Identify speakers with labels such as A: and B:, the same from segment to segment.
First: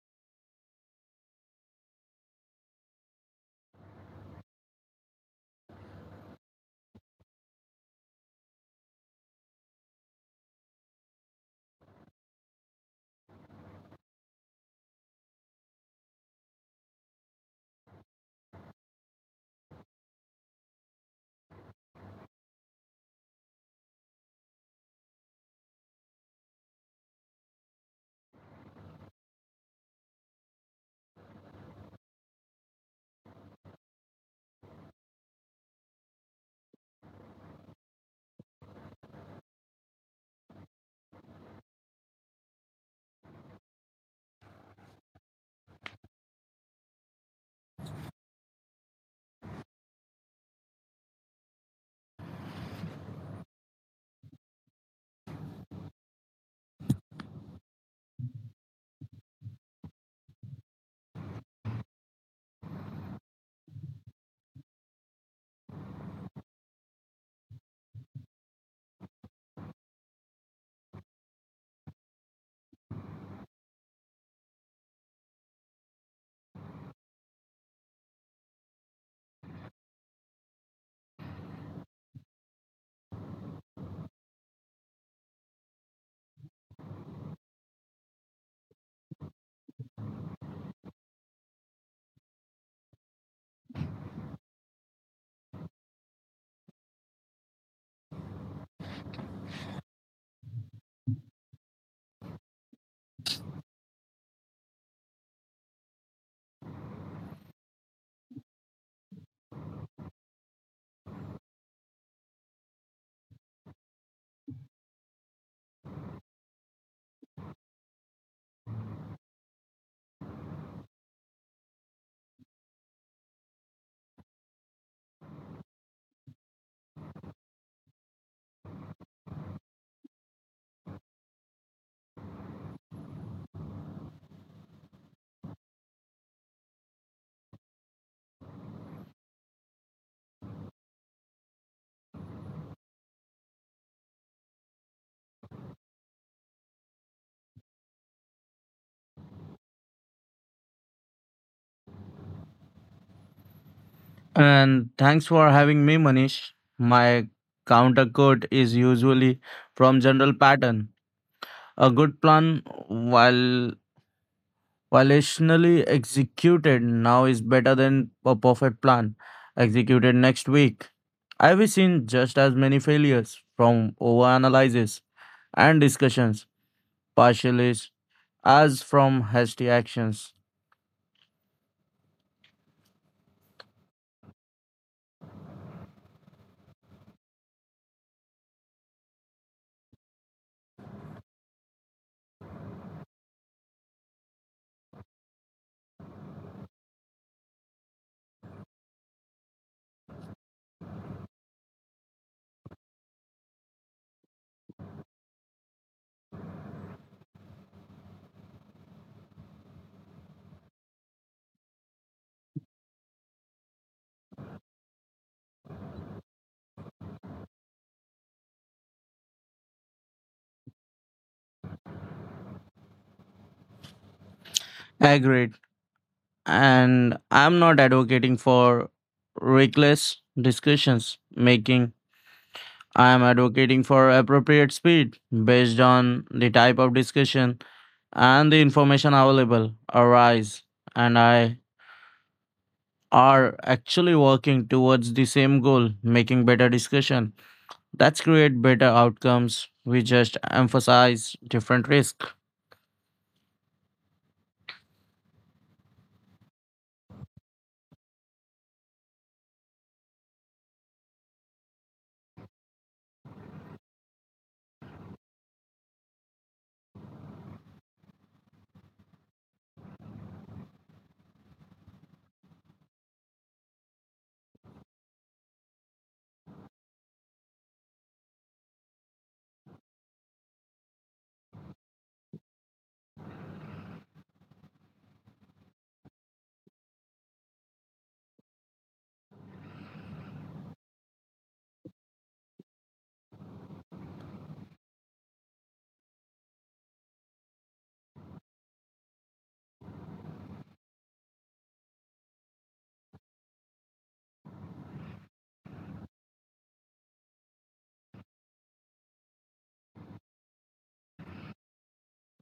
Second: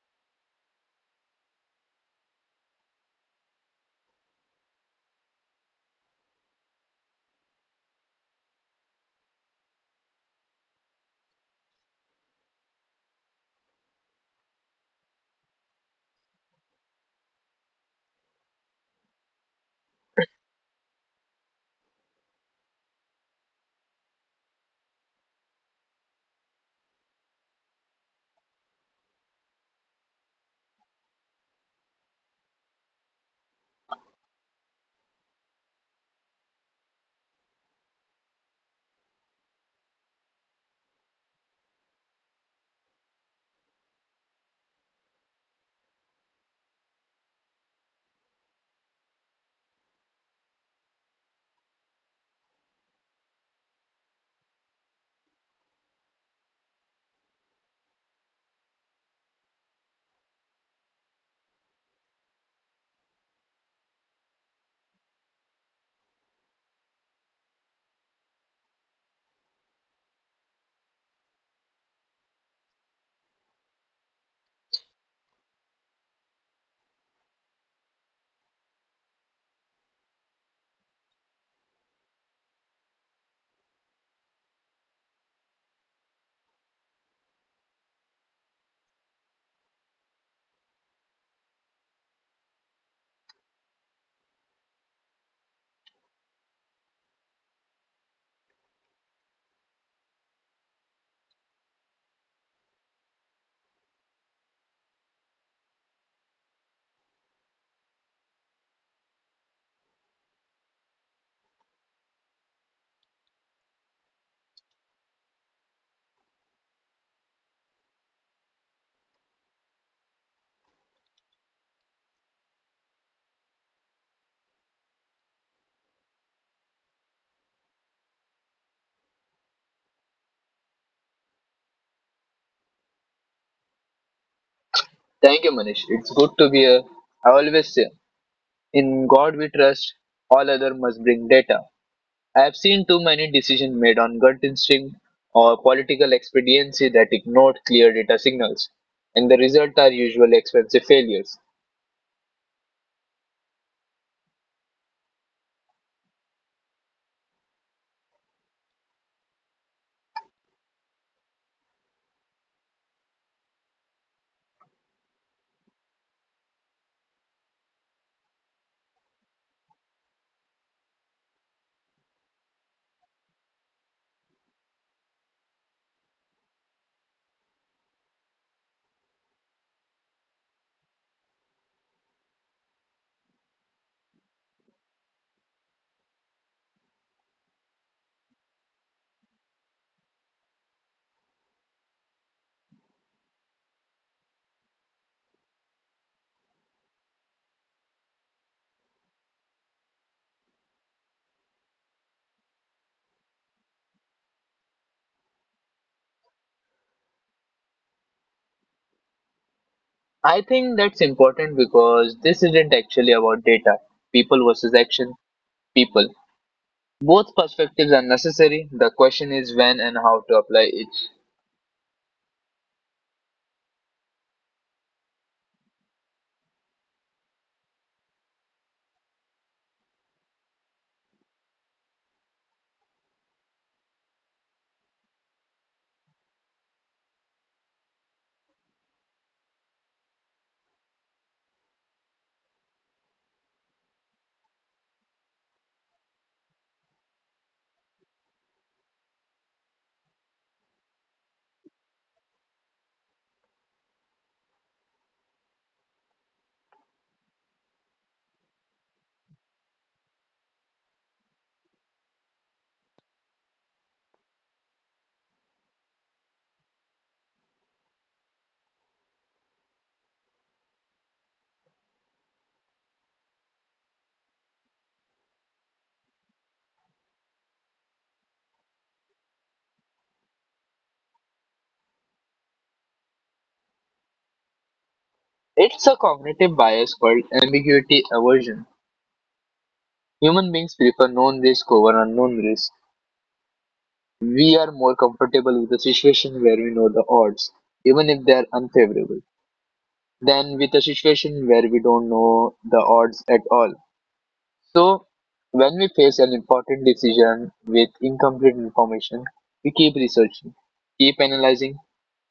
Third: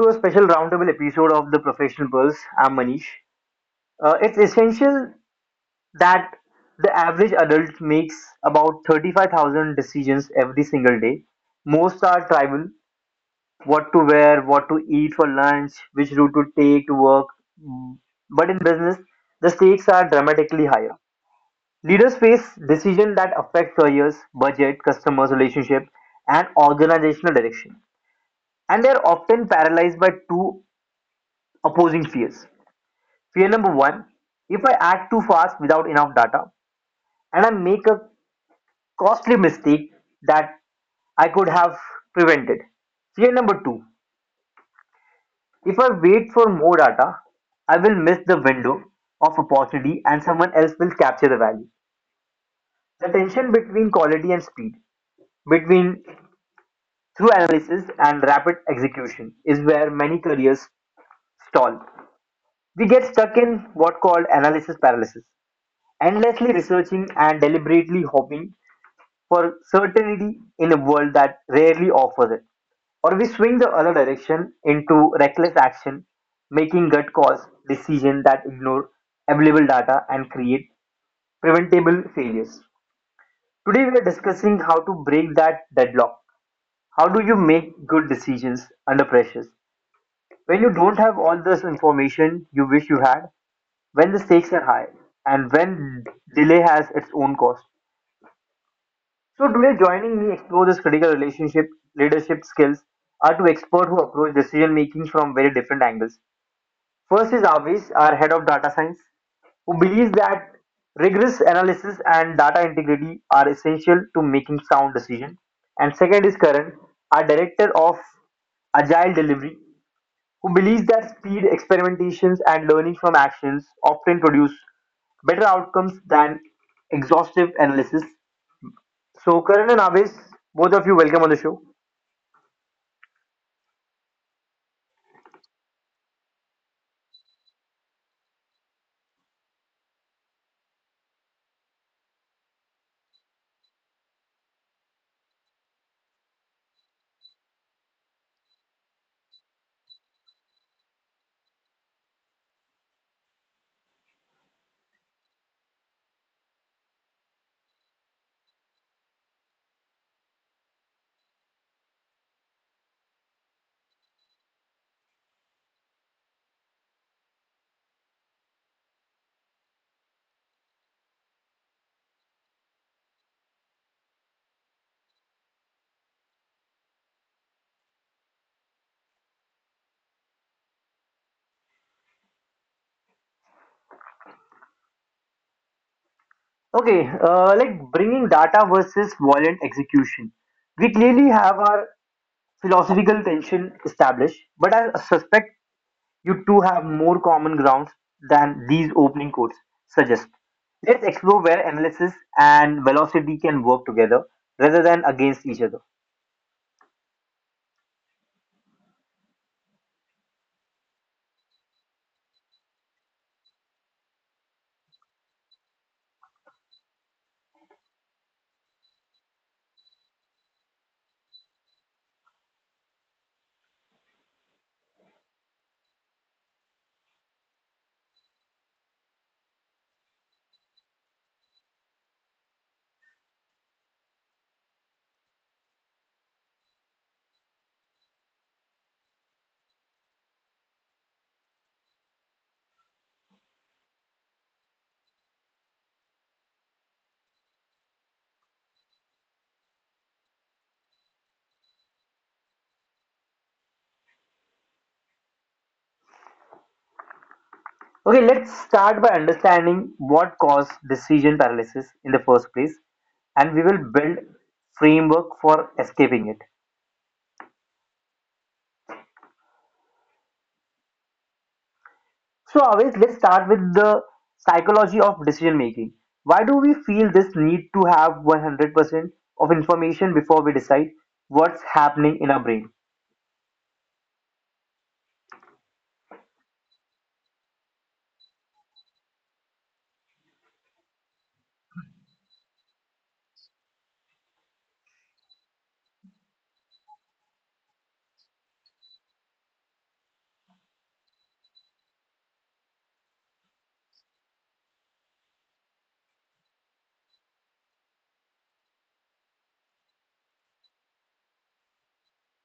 A: to a special roundtable episode of the Professional Pulse. I'm Manish. It's essential that the average adult makes about 35,000 decisions every single day. Most are tribal what to wear, what to eat for lunch, which route to take to work. Mm, But in business, the stakes are dramatically higher. Leaders face decisions that affect careers, budget, customers, relationship, and organizational direction. And they're often paralyzed by two opposing fears. Fear number one, if I act too fast without enough data and I make a costly mistake that I could have prevented. Fear number two, if I wait for more data, I will miss the window of opportunity and someone else will capture the value. The tension between quality and speed, between through analysis and rapid execution, is where many careers stall. We get stuck in what called analysis paralysis, endlessly researching and deliberately hoping for certainty in a world that rarely offers it. Or we swing the other direction into reckless action, making gut cause decisions that ignore available data and create preventable failures. Today we are discussing how to break that deadlock. How do you make good decisions under pressure? When you don't have all this information you wish you had, when the stakes are high, and when delay has its own cost. So today, joining me explore this critical relationship leadership skills are two experts who approach decision making from very different angles. First is Avish, our head of data science, who believes that rigorous analysis and data integrity are essential to making sound decisions. And second is Karan, our director of agile delivery, who believes that speed, experimentations, and learning from actions often produce better outcomes than exhaustive analysis. So Karan and Avis, both of you, welcome on the show.
B: Thank you, Manish. It's good to be here. I always say, in God we trust, all other must bring data. I have seen too many decisions made on gut instinct or political expediency, that ignored clear data signals, and the result are usually expensive failures.
C: And thanks for having me, Manish. My counter code is usually from general pattern. A good plan, while violationally executed now, is better than a perfect plan executed next week. I've seen just as many failures from overanalysis and discussions, partially as from hasty actions.
A: Okay, like bringing data versus violent execution. We clearly have our philosophical tension established, but I suspect you two have more common grounds than these opening quotes suggest. Let's explore where analysis and velocity can work together rather than against each other.
B: I think that's important because this isn't actually about data, people versus action, people. Both perspectives are necessary. The question is when and how to apply each.
C: Agreed. And I'm not advocating for reckless discussions making. I am advocating for appropriate speed based on the type of discussion and the information available arise. And I are actually working towards the same goal, making better discussion. That's create better outcomes. We just emphasize different risk.
A: Okay, let's start by understanding what caused decision paralysis in the first place, and we will build framework for escaping it. So, always let's start with the psychology of decision making. Why do we feel this need to have 100% of information before we decide what's happening in our brain?
B: It's a cognitive bias called ambiguity aversion. Human beings prefer known risk over unknown risk. We are more comfortable with a situation where we know the odds, even if they are unfavorable, than with a situation where we don't know the odds at all. So, when we face an important decision with incomplete information, we keep researching, keep analyzing,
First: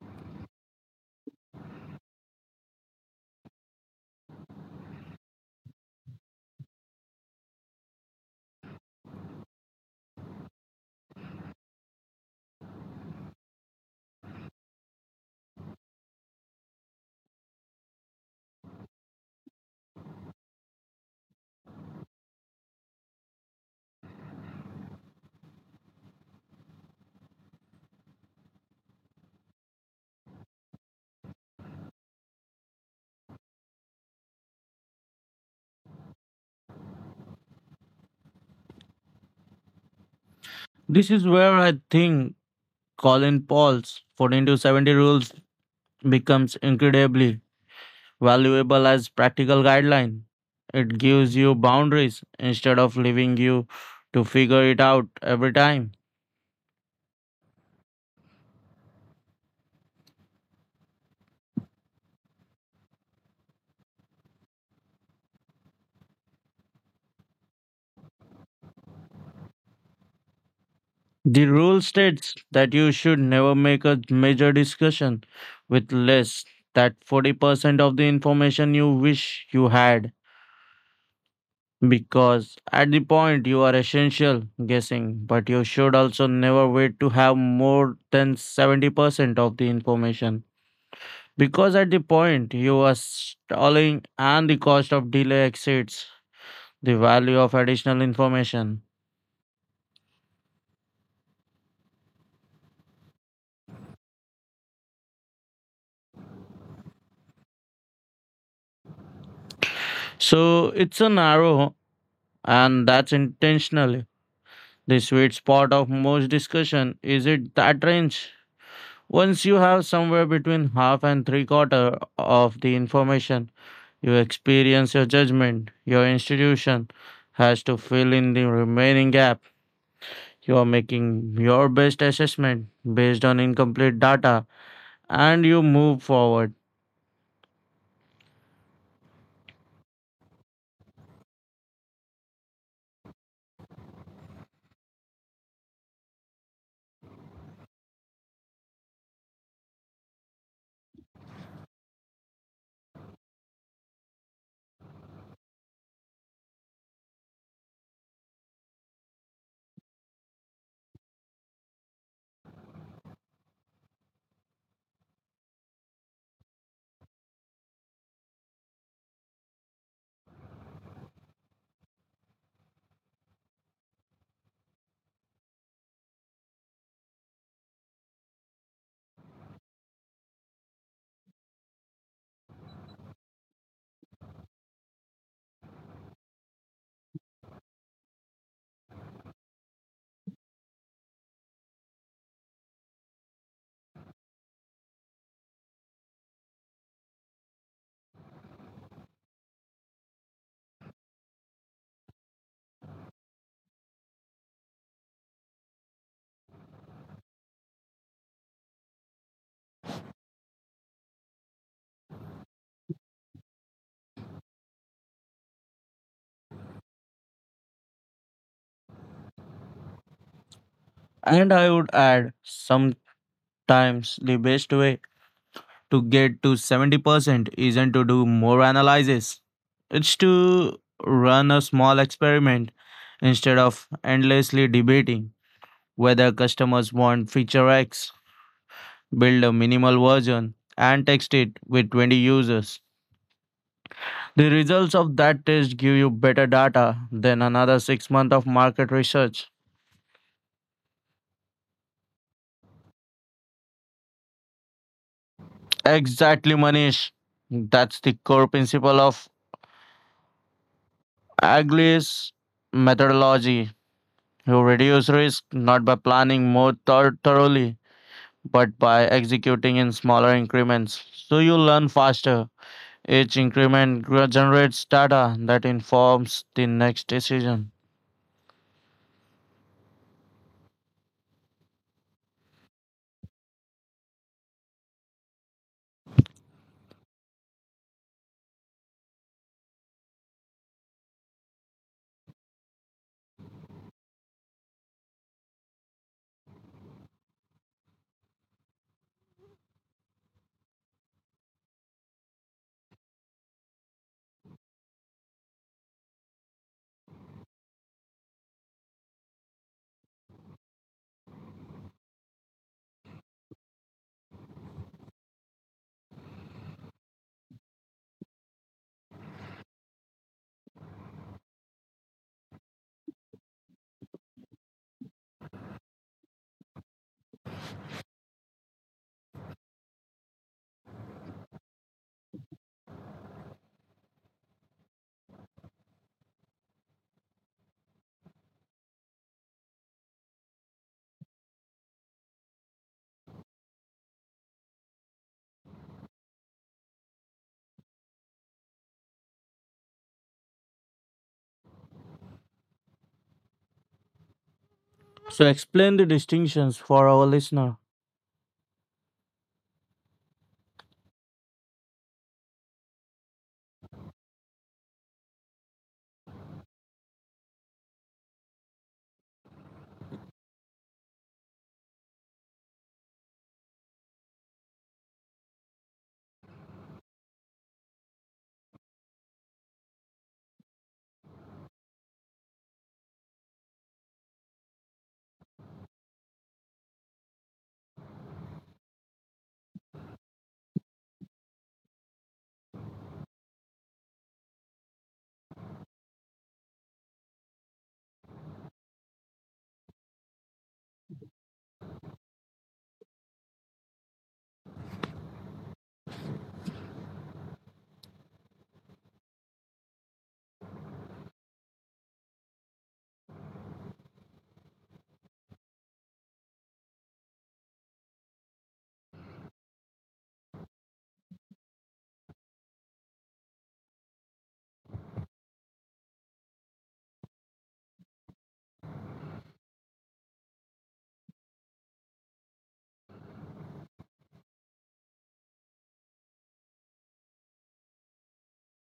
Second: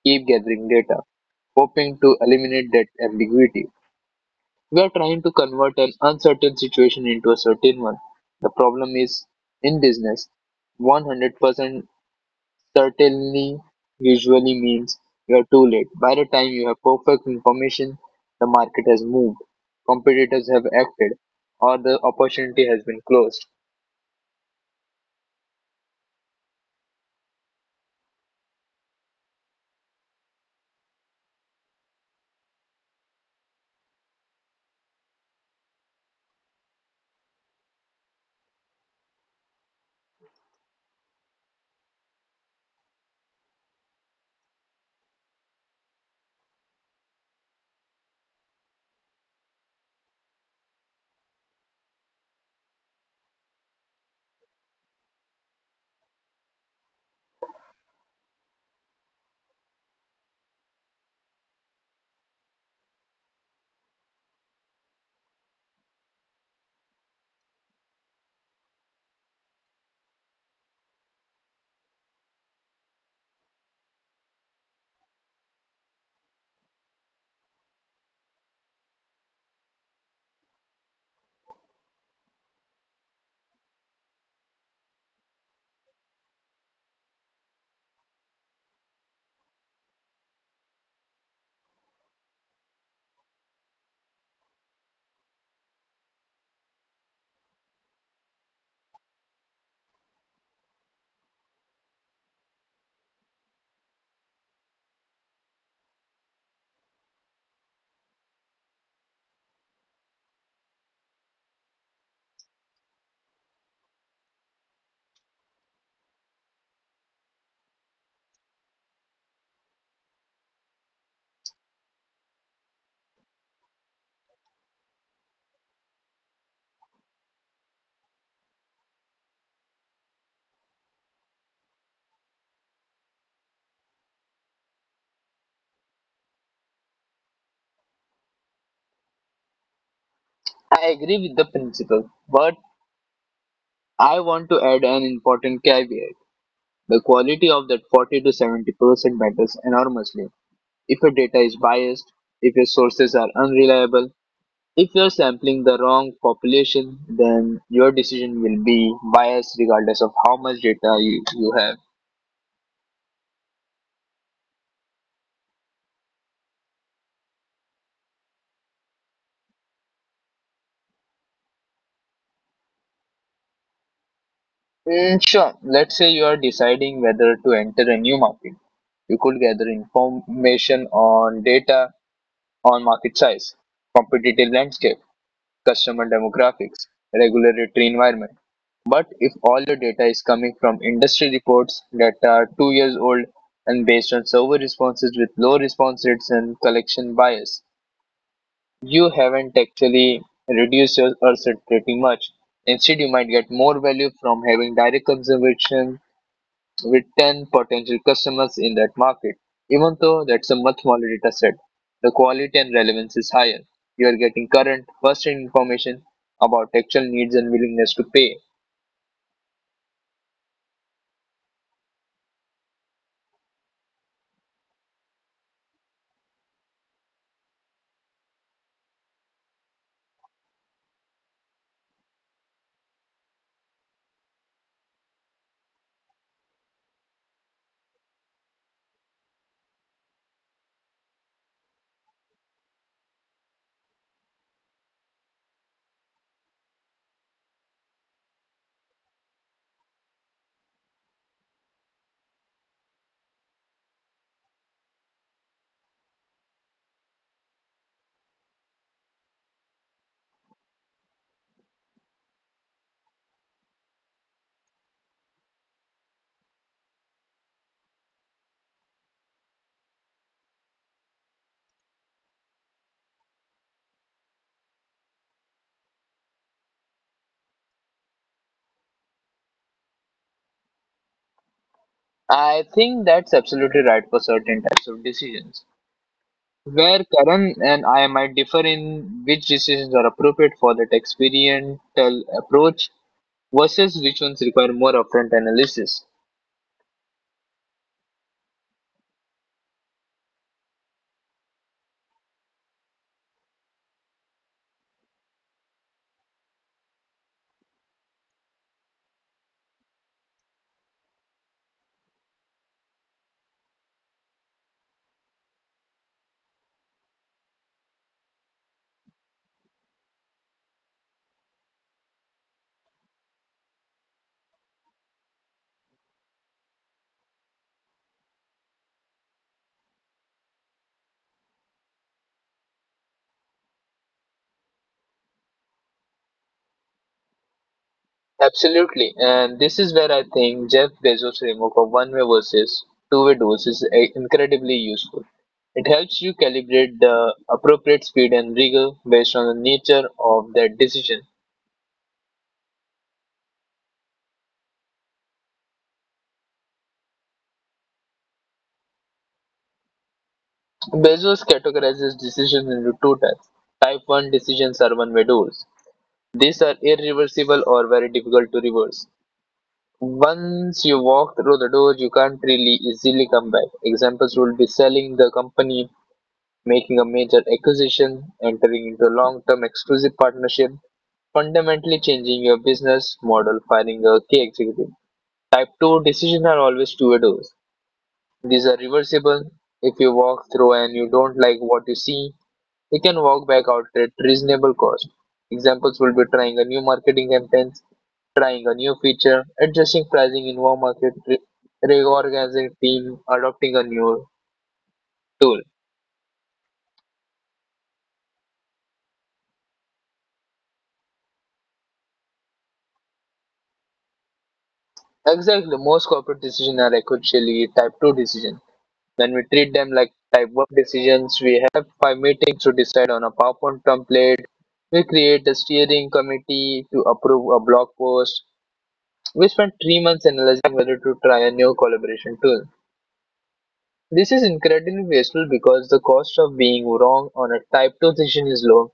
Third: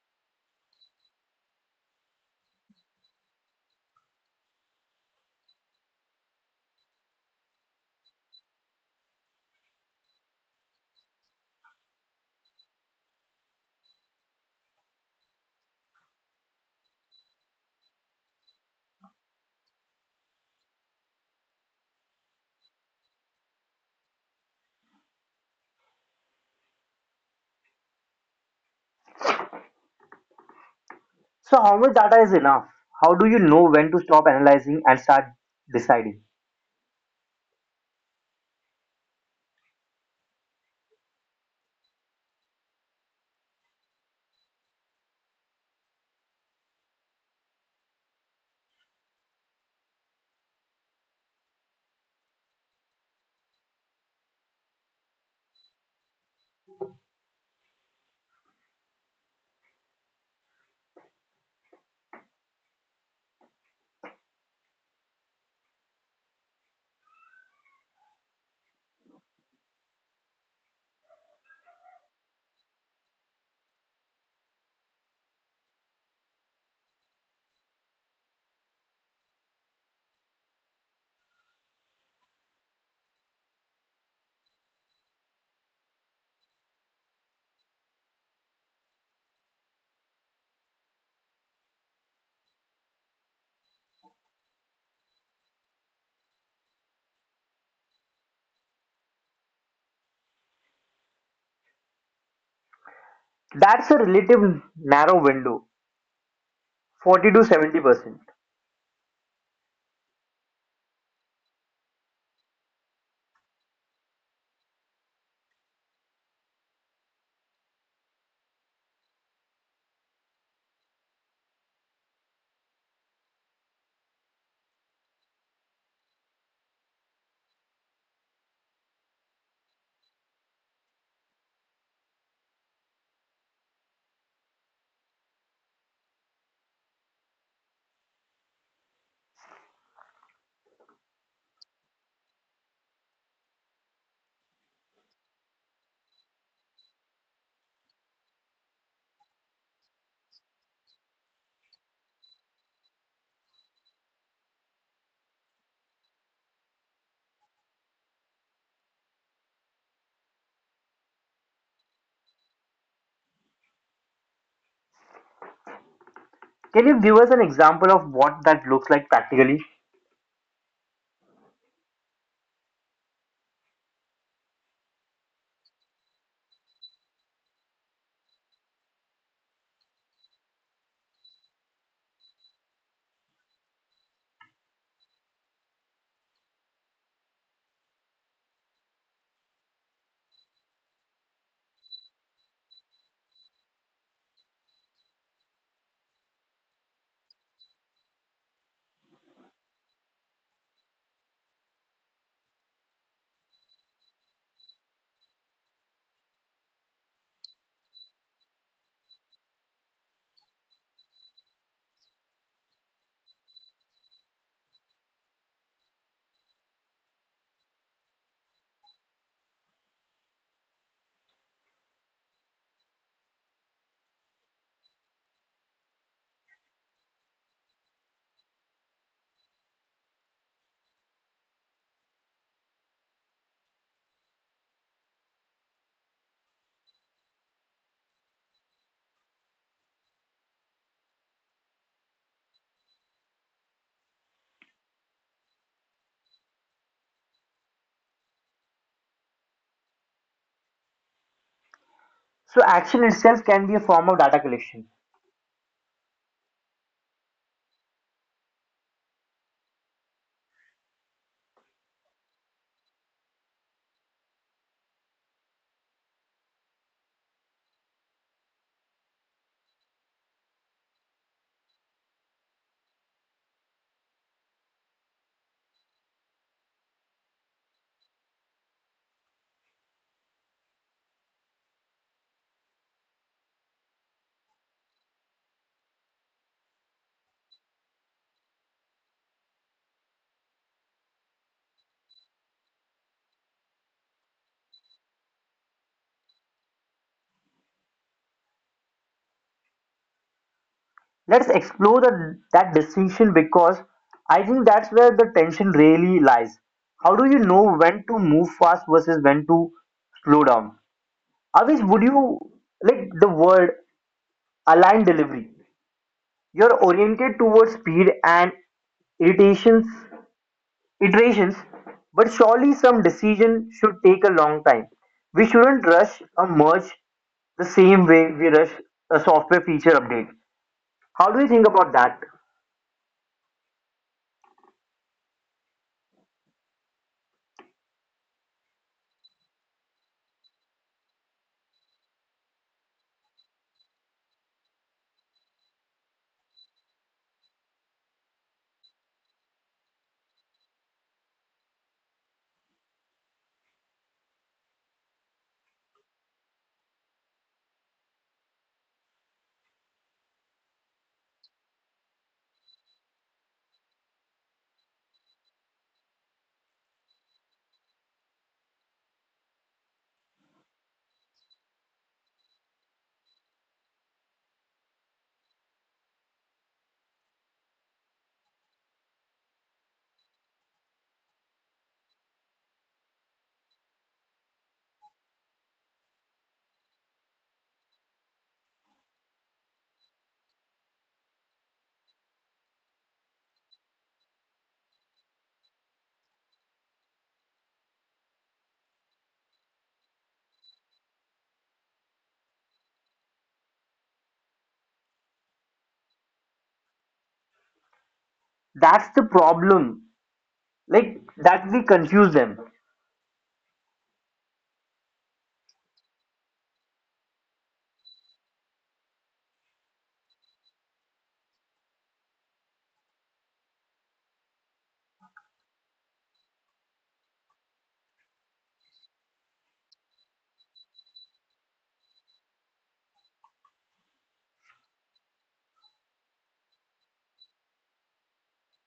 B: keep gathering data, hoping to eliminate that ambiguity. We are trying to convert an uncertain situation into a certain one. The problem is, in business, 100% certainty usually means you are too late. By the time you have perfect information, the market has moved, competitors have acted, or the opportunity has been closed.
A: So, how much data is enough? How do you know when to stop analyzing and start deciding?
C: This is where I think Colin Paul's 14 to 70 rules becomes incredibly valuable as practical guideline. It gives you boundaries instead of leaving you to figure it out every time. The rule states that you should never make a major discussion with less than 40% of the information you wish you had, because at the point you are essential guessing, but you should also never wait to have more than 70% of the information, because at the point you are stalling and the cost of delay exceeds the value of additional information.
A: That's a relative narrow window, 40 to 70%.
C: So it's a narrow, and that's intentionally the sweet spot of most discussion. Is it that range? Once you have somewhere between half and three quarter of the information, you experience your judgment, your institution has to fill in the remaining gap. You are making your best assessment based on incomplete data and you move forward.
B: I agree with the principle, but I want to add an important caveat. The quality of that 40 to 70% matters enormously. If your data is biased, if your sources are unreliable, if you're sampling the wrong population, then your decision will be biased regardless of how much data you have.
A: Can you give us an example of what that looks like practically?
B: Sure, let's say you are deciding whether to enter a new market. You could gather information on data on market size, competitive landscape, customer demographics, regulatory environment. But if all your data is coming from industry reports that are 2 years old and based on survey responses with low response rates and collection bias, you haven't actually reduced your asset pretty much. Instead, you might get more value from having direct conversation with 10 potential customers in that market. Even though that's a much smaller data set, the quality and relevance is higher. You are getting current, first-hand information about actual needs and willingness to pay.
C: And I would add, sometimes the best way to get to 70% isn't to do more analysis, it's to run a small experiment instead of endlessly debating whether customers want feature X, build a minimal version, and test it with 20 users. The results of that test give you better data than another 6 months of market research.
A: So, action itself can be a form of data collection.
C: Exactly, Manish. That's the core principle of Agley's methodology. You reduce risk not by planning more thoroughly, but by executing in smaller increments. So you learn faster. Each increment generates data that informs the next decision.
B: I think that's absolutely right for certain types of decisions. Where Karan and I might differ in which decisions are appropriate for that experiential approach, versus which ones require more upfront analysis.
A: Let's explore that distinction because I think that's where the tension really lies. How do you know when to move fast versus when to slow down? Avis, would you like the word aligned delivery? You're oriented towards speed and iterations, iterations, but surely some decision should take a long time. We shouldn't rush a merge the same way we rush a software feature update. How do you think about that?
B: Absolutely, and this is where I think Jeff Bezos' framework of one way versus two-way dose is, incredibly useful. It helps you calibrate the appropriate speed and rigor based on the nature of that decision.
C: So explain the distinctions for our listener.
B: Bezos categorizes decisions into two types. Type 1 decisions are one way doors. These are irreversible or very difficult to reverse. Once you walk through the door, you can't really easily come back. Examples would be selling the company, making a major acquisition, entering into a long-term exclusive partnership, fundamentally changing your business model, firing a key executive. Type 2 decisions are always two doors. These are reversible. If you walk through and you don't like what you see, you can walk back out at reasonable cost. Examples will be trying a new marketing campaign, trying a new feature, adjusting pricing in one market, reorganizing team, adopting a new tool.
A: That's the problem. Like that we confuse them.
B: Exactly, most corporate decisions are actually type 2 decision. When we treat them like type 1 decisions, we have five meetings to decide on a PowerPoint template. We create a steering committee to approve a blog post. We spend 3 months analyzing whether to try a new collaboration tool. This is incredibly wasteful because the cost of being wrong on a type 2 decision is low.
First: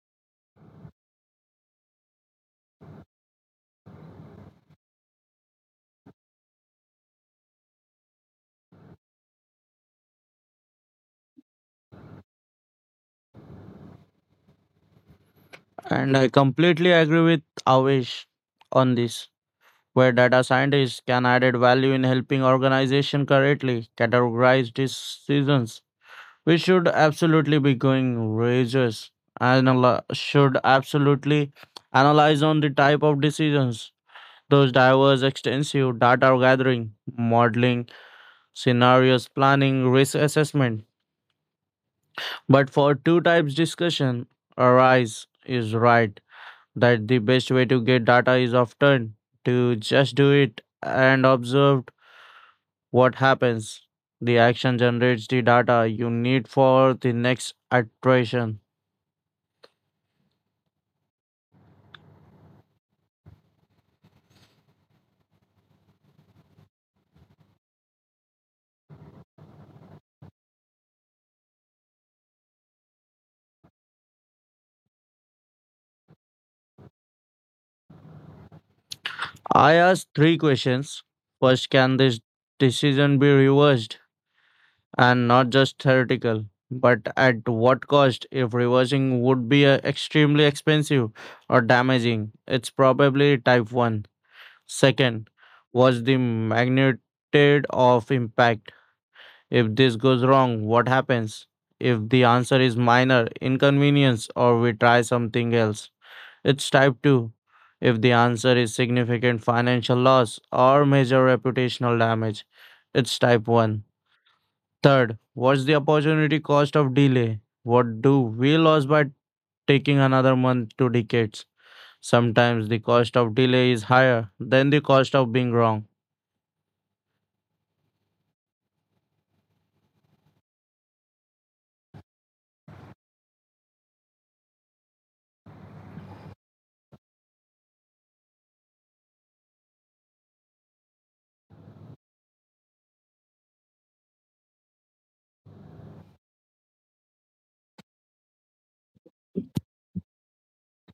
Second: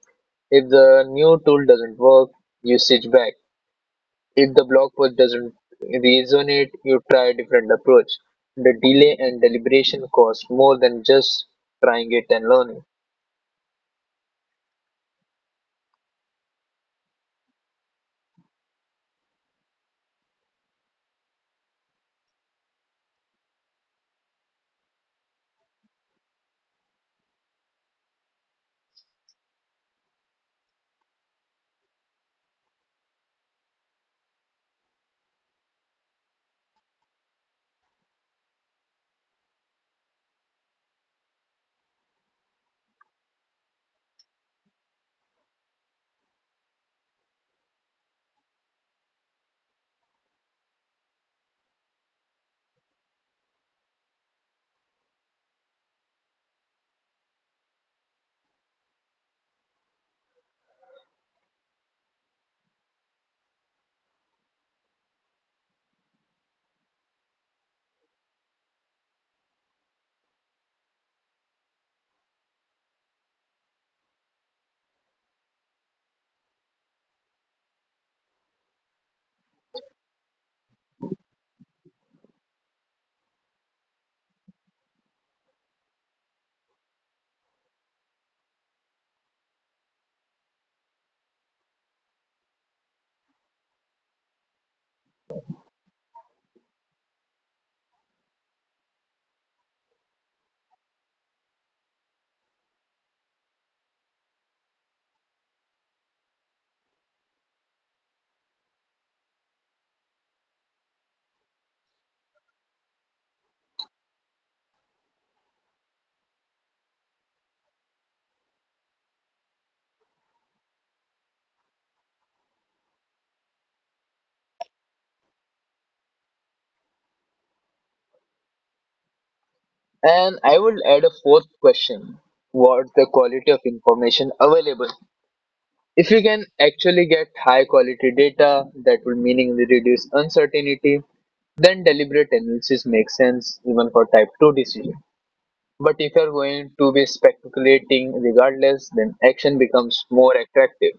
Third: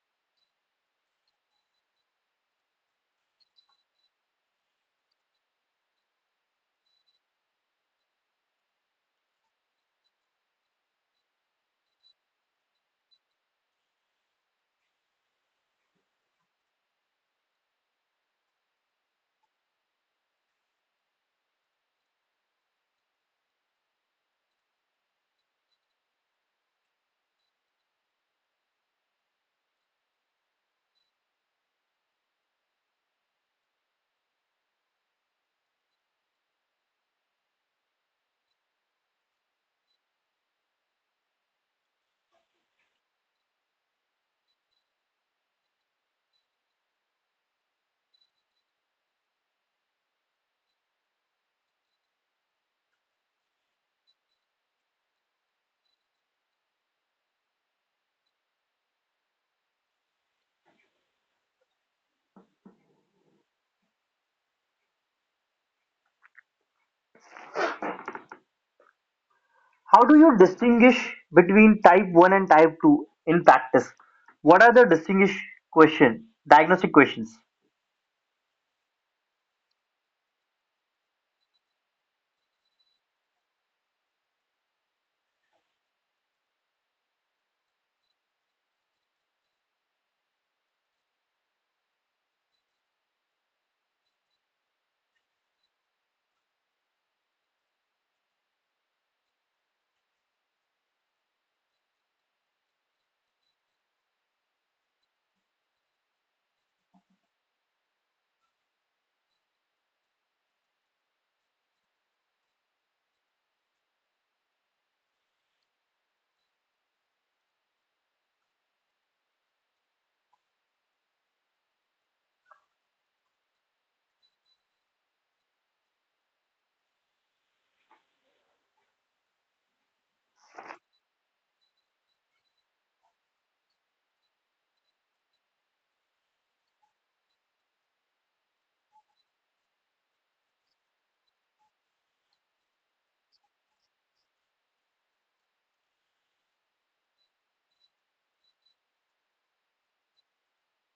B: If the new tool doesn't work, you switch back. If the blog post doesn't resonate, you try a different approach. The delay and deliberation cost more than just trying it and learning.
C: And I completely agree with Avish on this, where data scientists can add value in helping organization correctly categorize decisions. We should absolutely be going rigorous and should absolutely analyze on the type of decisions. Those diverse, extensive data gathering, modeling, scenarios planning, risk assessment. But for two types discussion, arise is right that the best way to get data is often to just do it and observe what happens. The action generates the data you need for the next iteration.
A: How do you distinguish between type 1 and type 2 in practice? What are the distinguish question, diagnostic questions?
C: I asked three questions. First, can this decision be reversed, and not just theoretical? But at what cost? If reversing would be extremely expensive or damaging, it's probably type 1. Second, was the magnitude of impact? If this goes wrong, what happens? If the answer is minor inconvenience or we try something else, it's type 2. If the answer is significant financial loss or major reputational damage, it's type 1. Third, what's the opportunity cost of delay? What do we lose by taking another month to decades? Sometimes the cost of delay is higher than the cost of being wrong.
B: And I would add a fourth question. What's the quality of information available? If you can actually get high quality data that will meaningfully reduce uncertainty, then deliberate analysis makes sense even for type 2 decision. But if you're going to be speculating regardless, then action becomes more attractive.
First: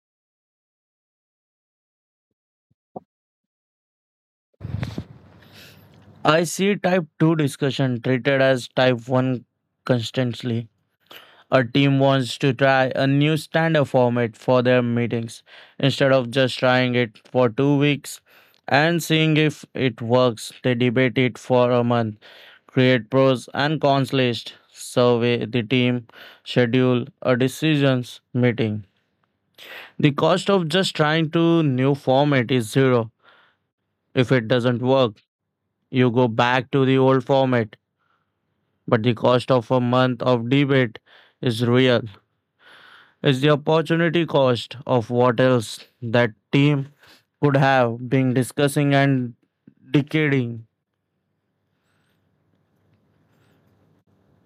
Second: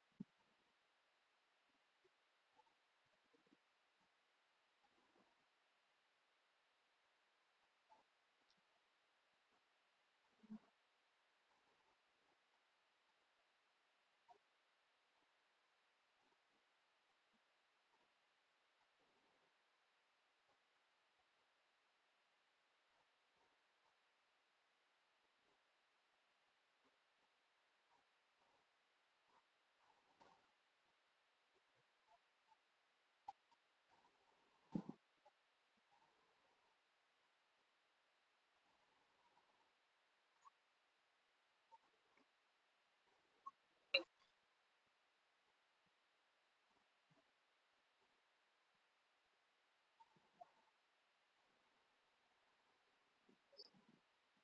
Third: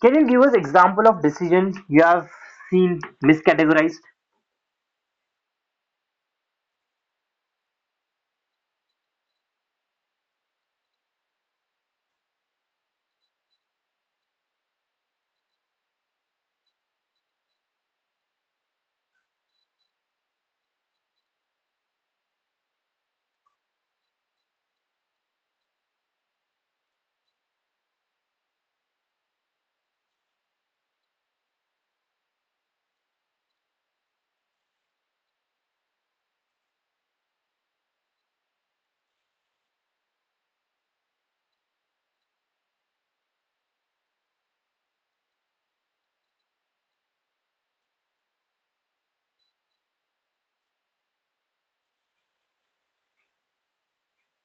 A: Can you give us example of decisions you have seen miscategorized?
C: I see type 2 discussion treated as type 1 constantly. A team wants to try a new standard format for their meetings instead of just trying it for 2 weeks and seeing if it works. They debate it for a month, create pros and cons list, survey the team, schedule a decisions meeting. The cost of just trying to new format is zero. If it doesn't work, you go back to the old format, but the cost of a month of debate is real. Is the opportunity cost of what else that team could have been discussing and decaying.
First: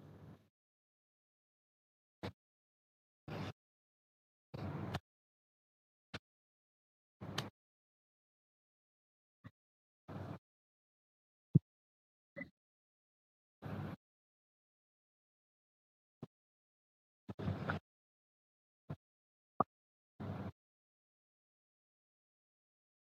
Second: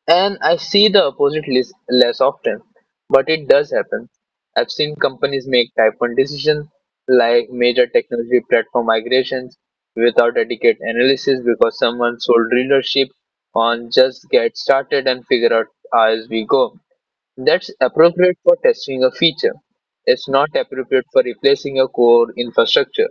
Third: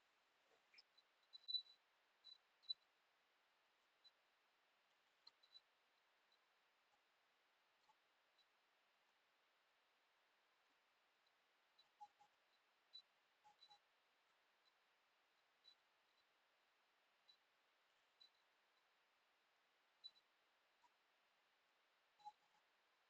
B: And I see the opposite less often, but it does happen. I've seen companies make type 1 decisions like major technology platform migrations without adequate analysis because someone sold leadership on just get started and figure out as we go. That's appropriate for testing a feature. It's not appropriate for replacing a core infrastructure.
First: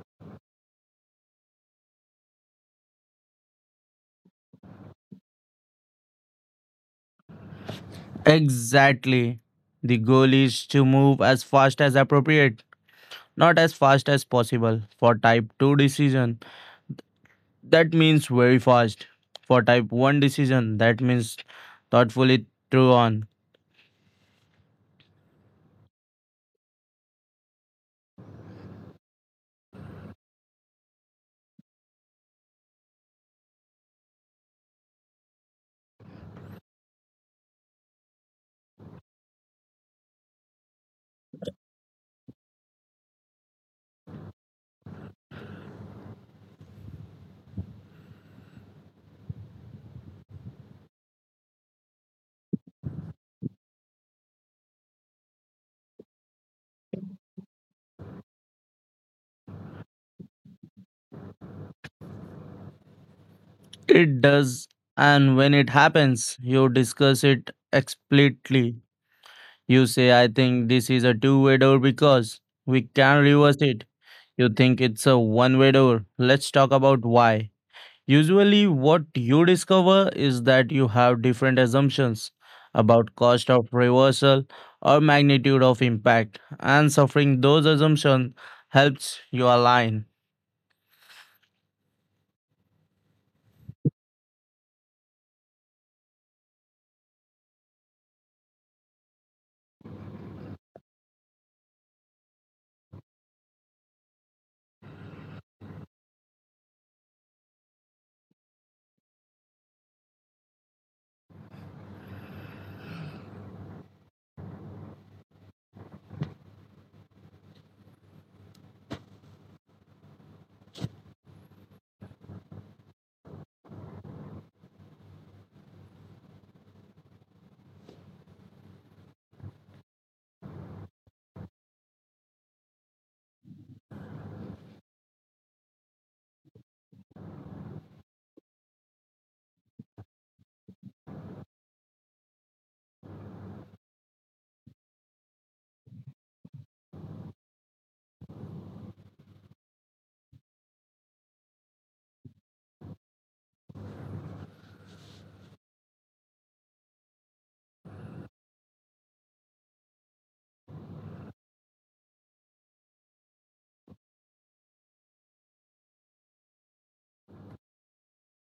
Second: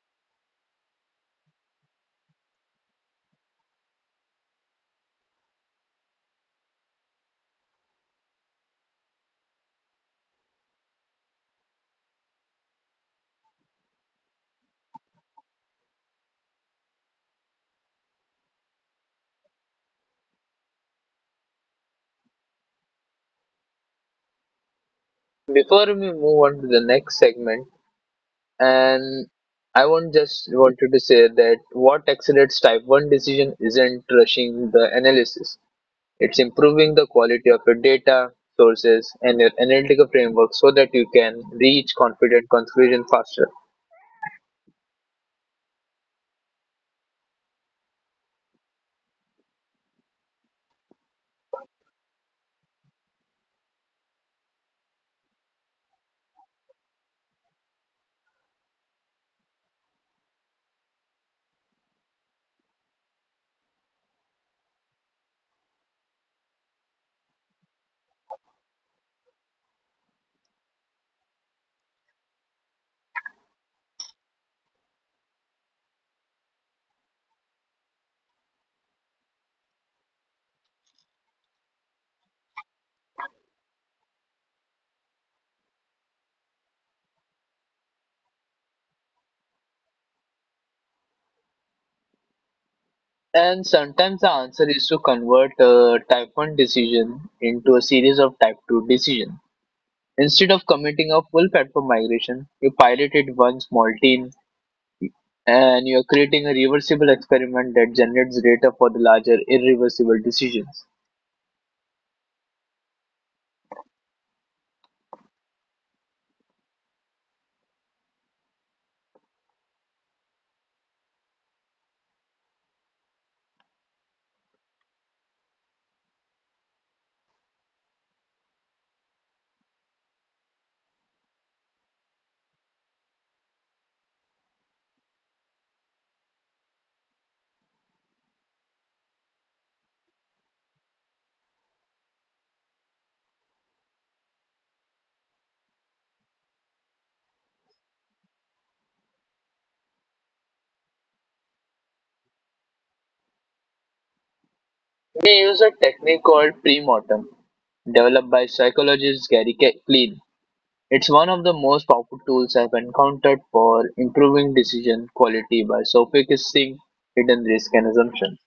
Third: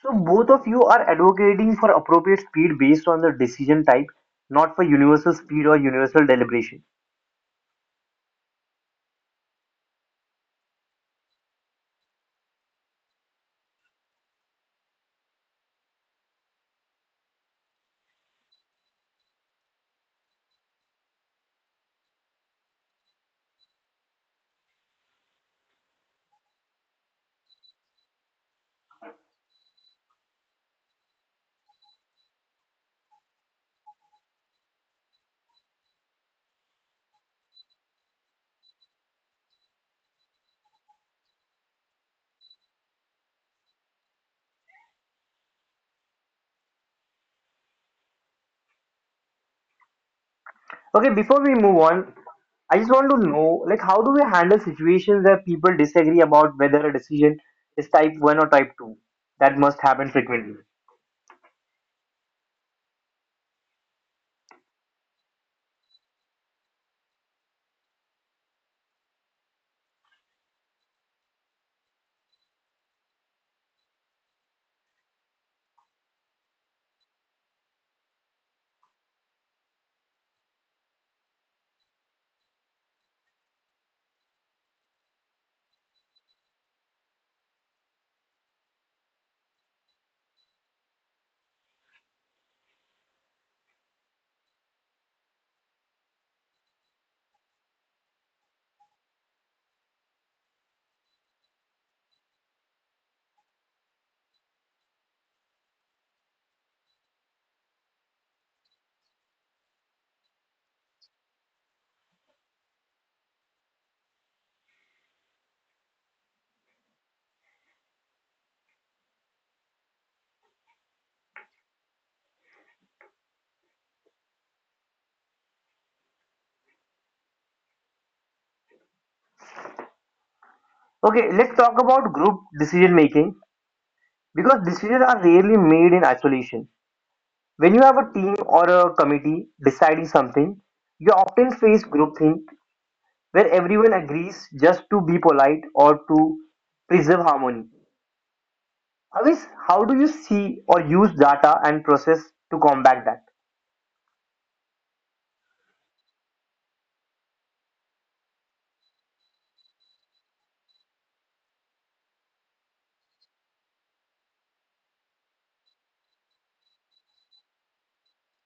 A: So both of you are advocating for appropriate speed based on the decision type, not for universal speed or universal deliberation.
C: Exactly. The goal is to move as fast as appropriate, not as fast as possible. For type 2 decision, that means very fast. For type 1 decision, that means thoughtfully through on.
B: Before we move on to the next segment, And I want just wanted to say that what accelerates type 1 decision isn't rushing the analysis. It's improving the quality of your data, sources, and your analytical framework so that you can reach confident conclusion faster.
A: Okay, before we move on, I just want to know, like, how do we handle situations where people disagree about whether a decision is type 1 or type 2? That must happen frequently.
C: It does, and when it happens, you discuss it explicitly. You say, I think this is a two-way door because we can reverse it. You think it's a one way door. Let's talk about why. Usually, what you discover is that you have different assumptions about cost of reversal or magnitude of impact, and suffering those assumptions helps you align.
B: And sometimes the answer is to convert a type 1 decision into a series of type 2 decisions. Instead of committing a full platform migration, you pilot it one small team. And you are creating a reversible experiment that generates data for the larger irreversible decisions.
A: Okay, let's talk about group decision making because decisions are rarely made in isolation. When you have a team or a committee deciding something, you often face groupthink where everyone agrees just to be polite or to preserve harmony. Avis, how do you see or use data and process to combat that?
B: They use a technique called premortem, developed by psychologist Gary Klein. It's one of the most powerful tools I've encountered for improving decision quality by surfacing hidden risk and assumptions.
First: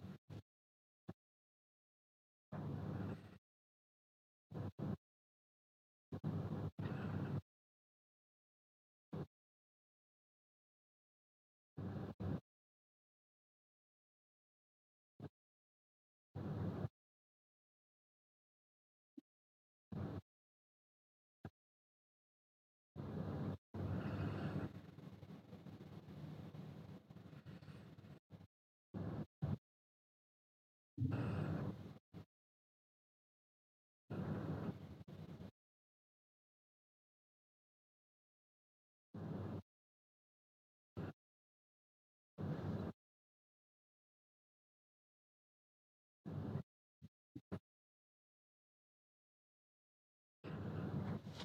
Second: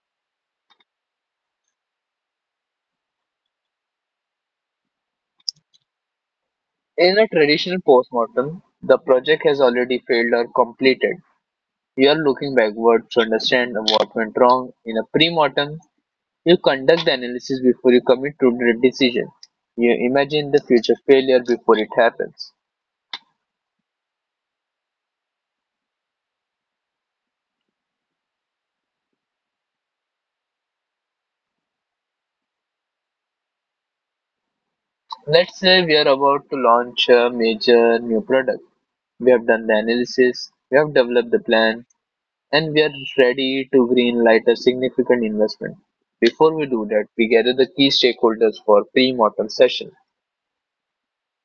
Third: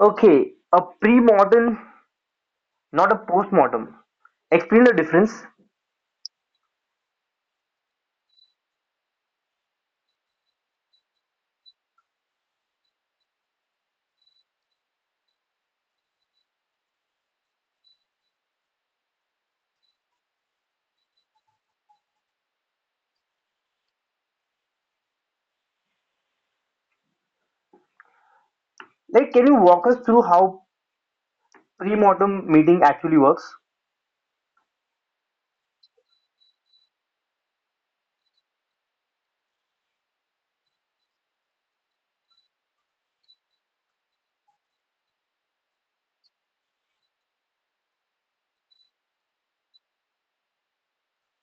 A: Okay, a pre-modern, not a post-mortem. Explain the difference.
B: In a traditional postmortem, the project has already failed or completed. We are looking backward to understand what went wrong. In a premortem, you conduct the analysis before you commit to the decision. You imagine the future failure before it happens.
A: Like, can you walk us through how pre-mortem meeting actually works?
B: Let's say we are about to launch a major new product. We have done the analysis, we have developed the plan, and we are ready to green light a significant investment. Before we do that, we gather the key stakeholders for pre-mortem session.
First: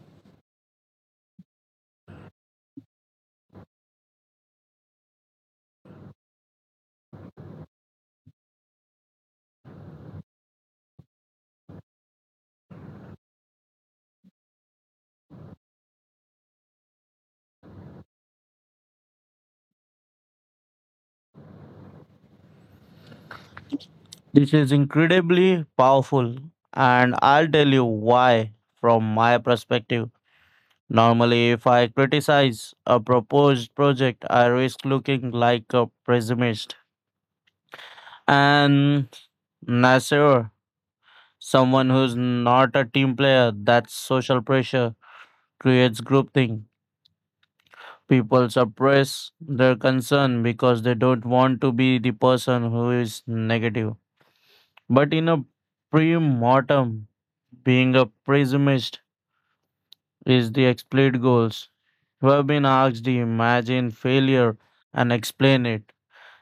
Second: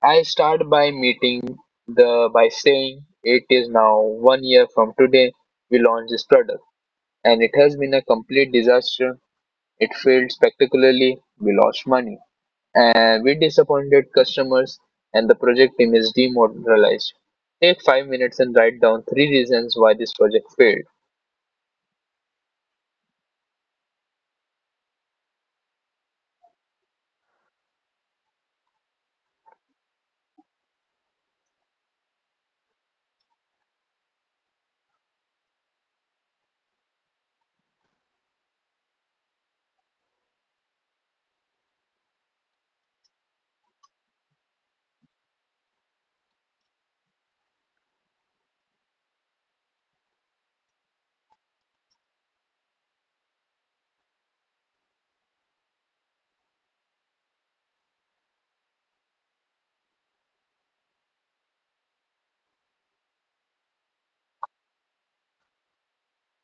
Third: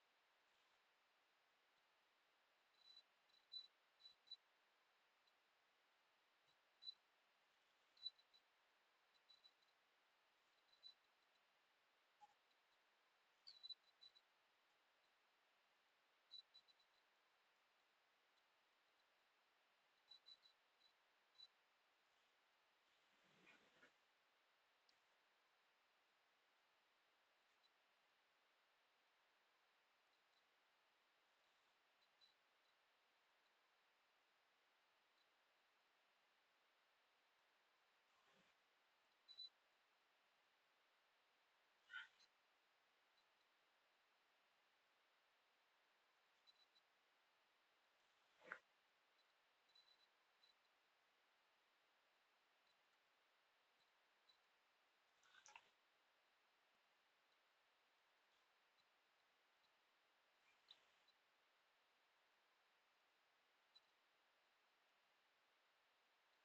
B: I start by meeting the by saying, it is now 1 year from today, we launch this product and it has been a complete disaster. It failed spectacularly, we lost money, and we disappointed customers, and the project team is demoralized. Take 5 minutes and write down 3 reasons why this project failed.
C: This is incredibly powerful, and I'll tell you why from my perspective. Normally, if I criticize a proposed project, I risk looking like a pessimist and naysayer, someone who's not a team player. That social pressure creates groupthink. People suppress their concern because they don't want to be the person who is negative. But in a pre-mortem, being a pessimist is the explicit goals. You have been asked to imagine failure and explain it.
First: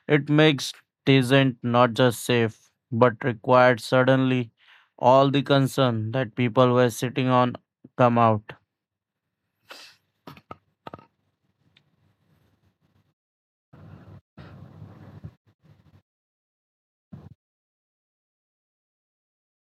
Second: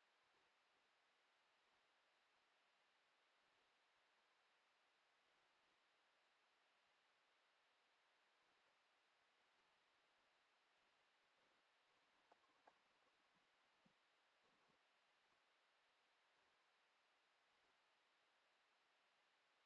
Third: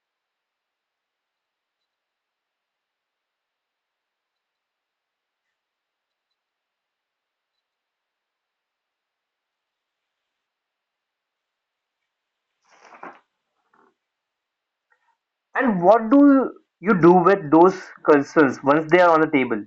C: It makes Tencent not just safe, but required. Suddenly all the concern that people were sitting on come out.
A: And what do you do with those concerns once they are on the table?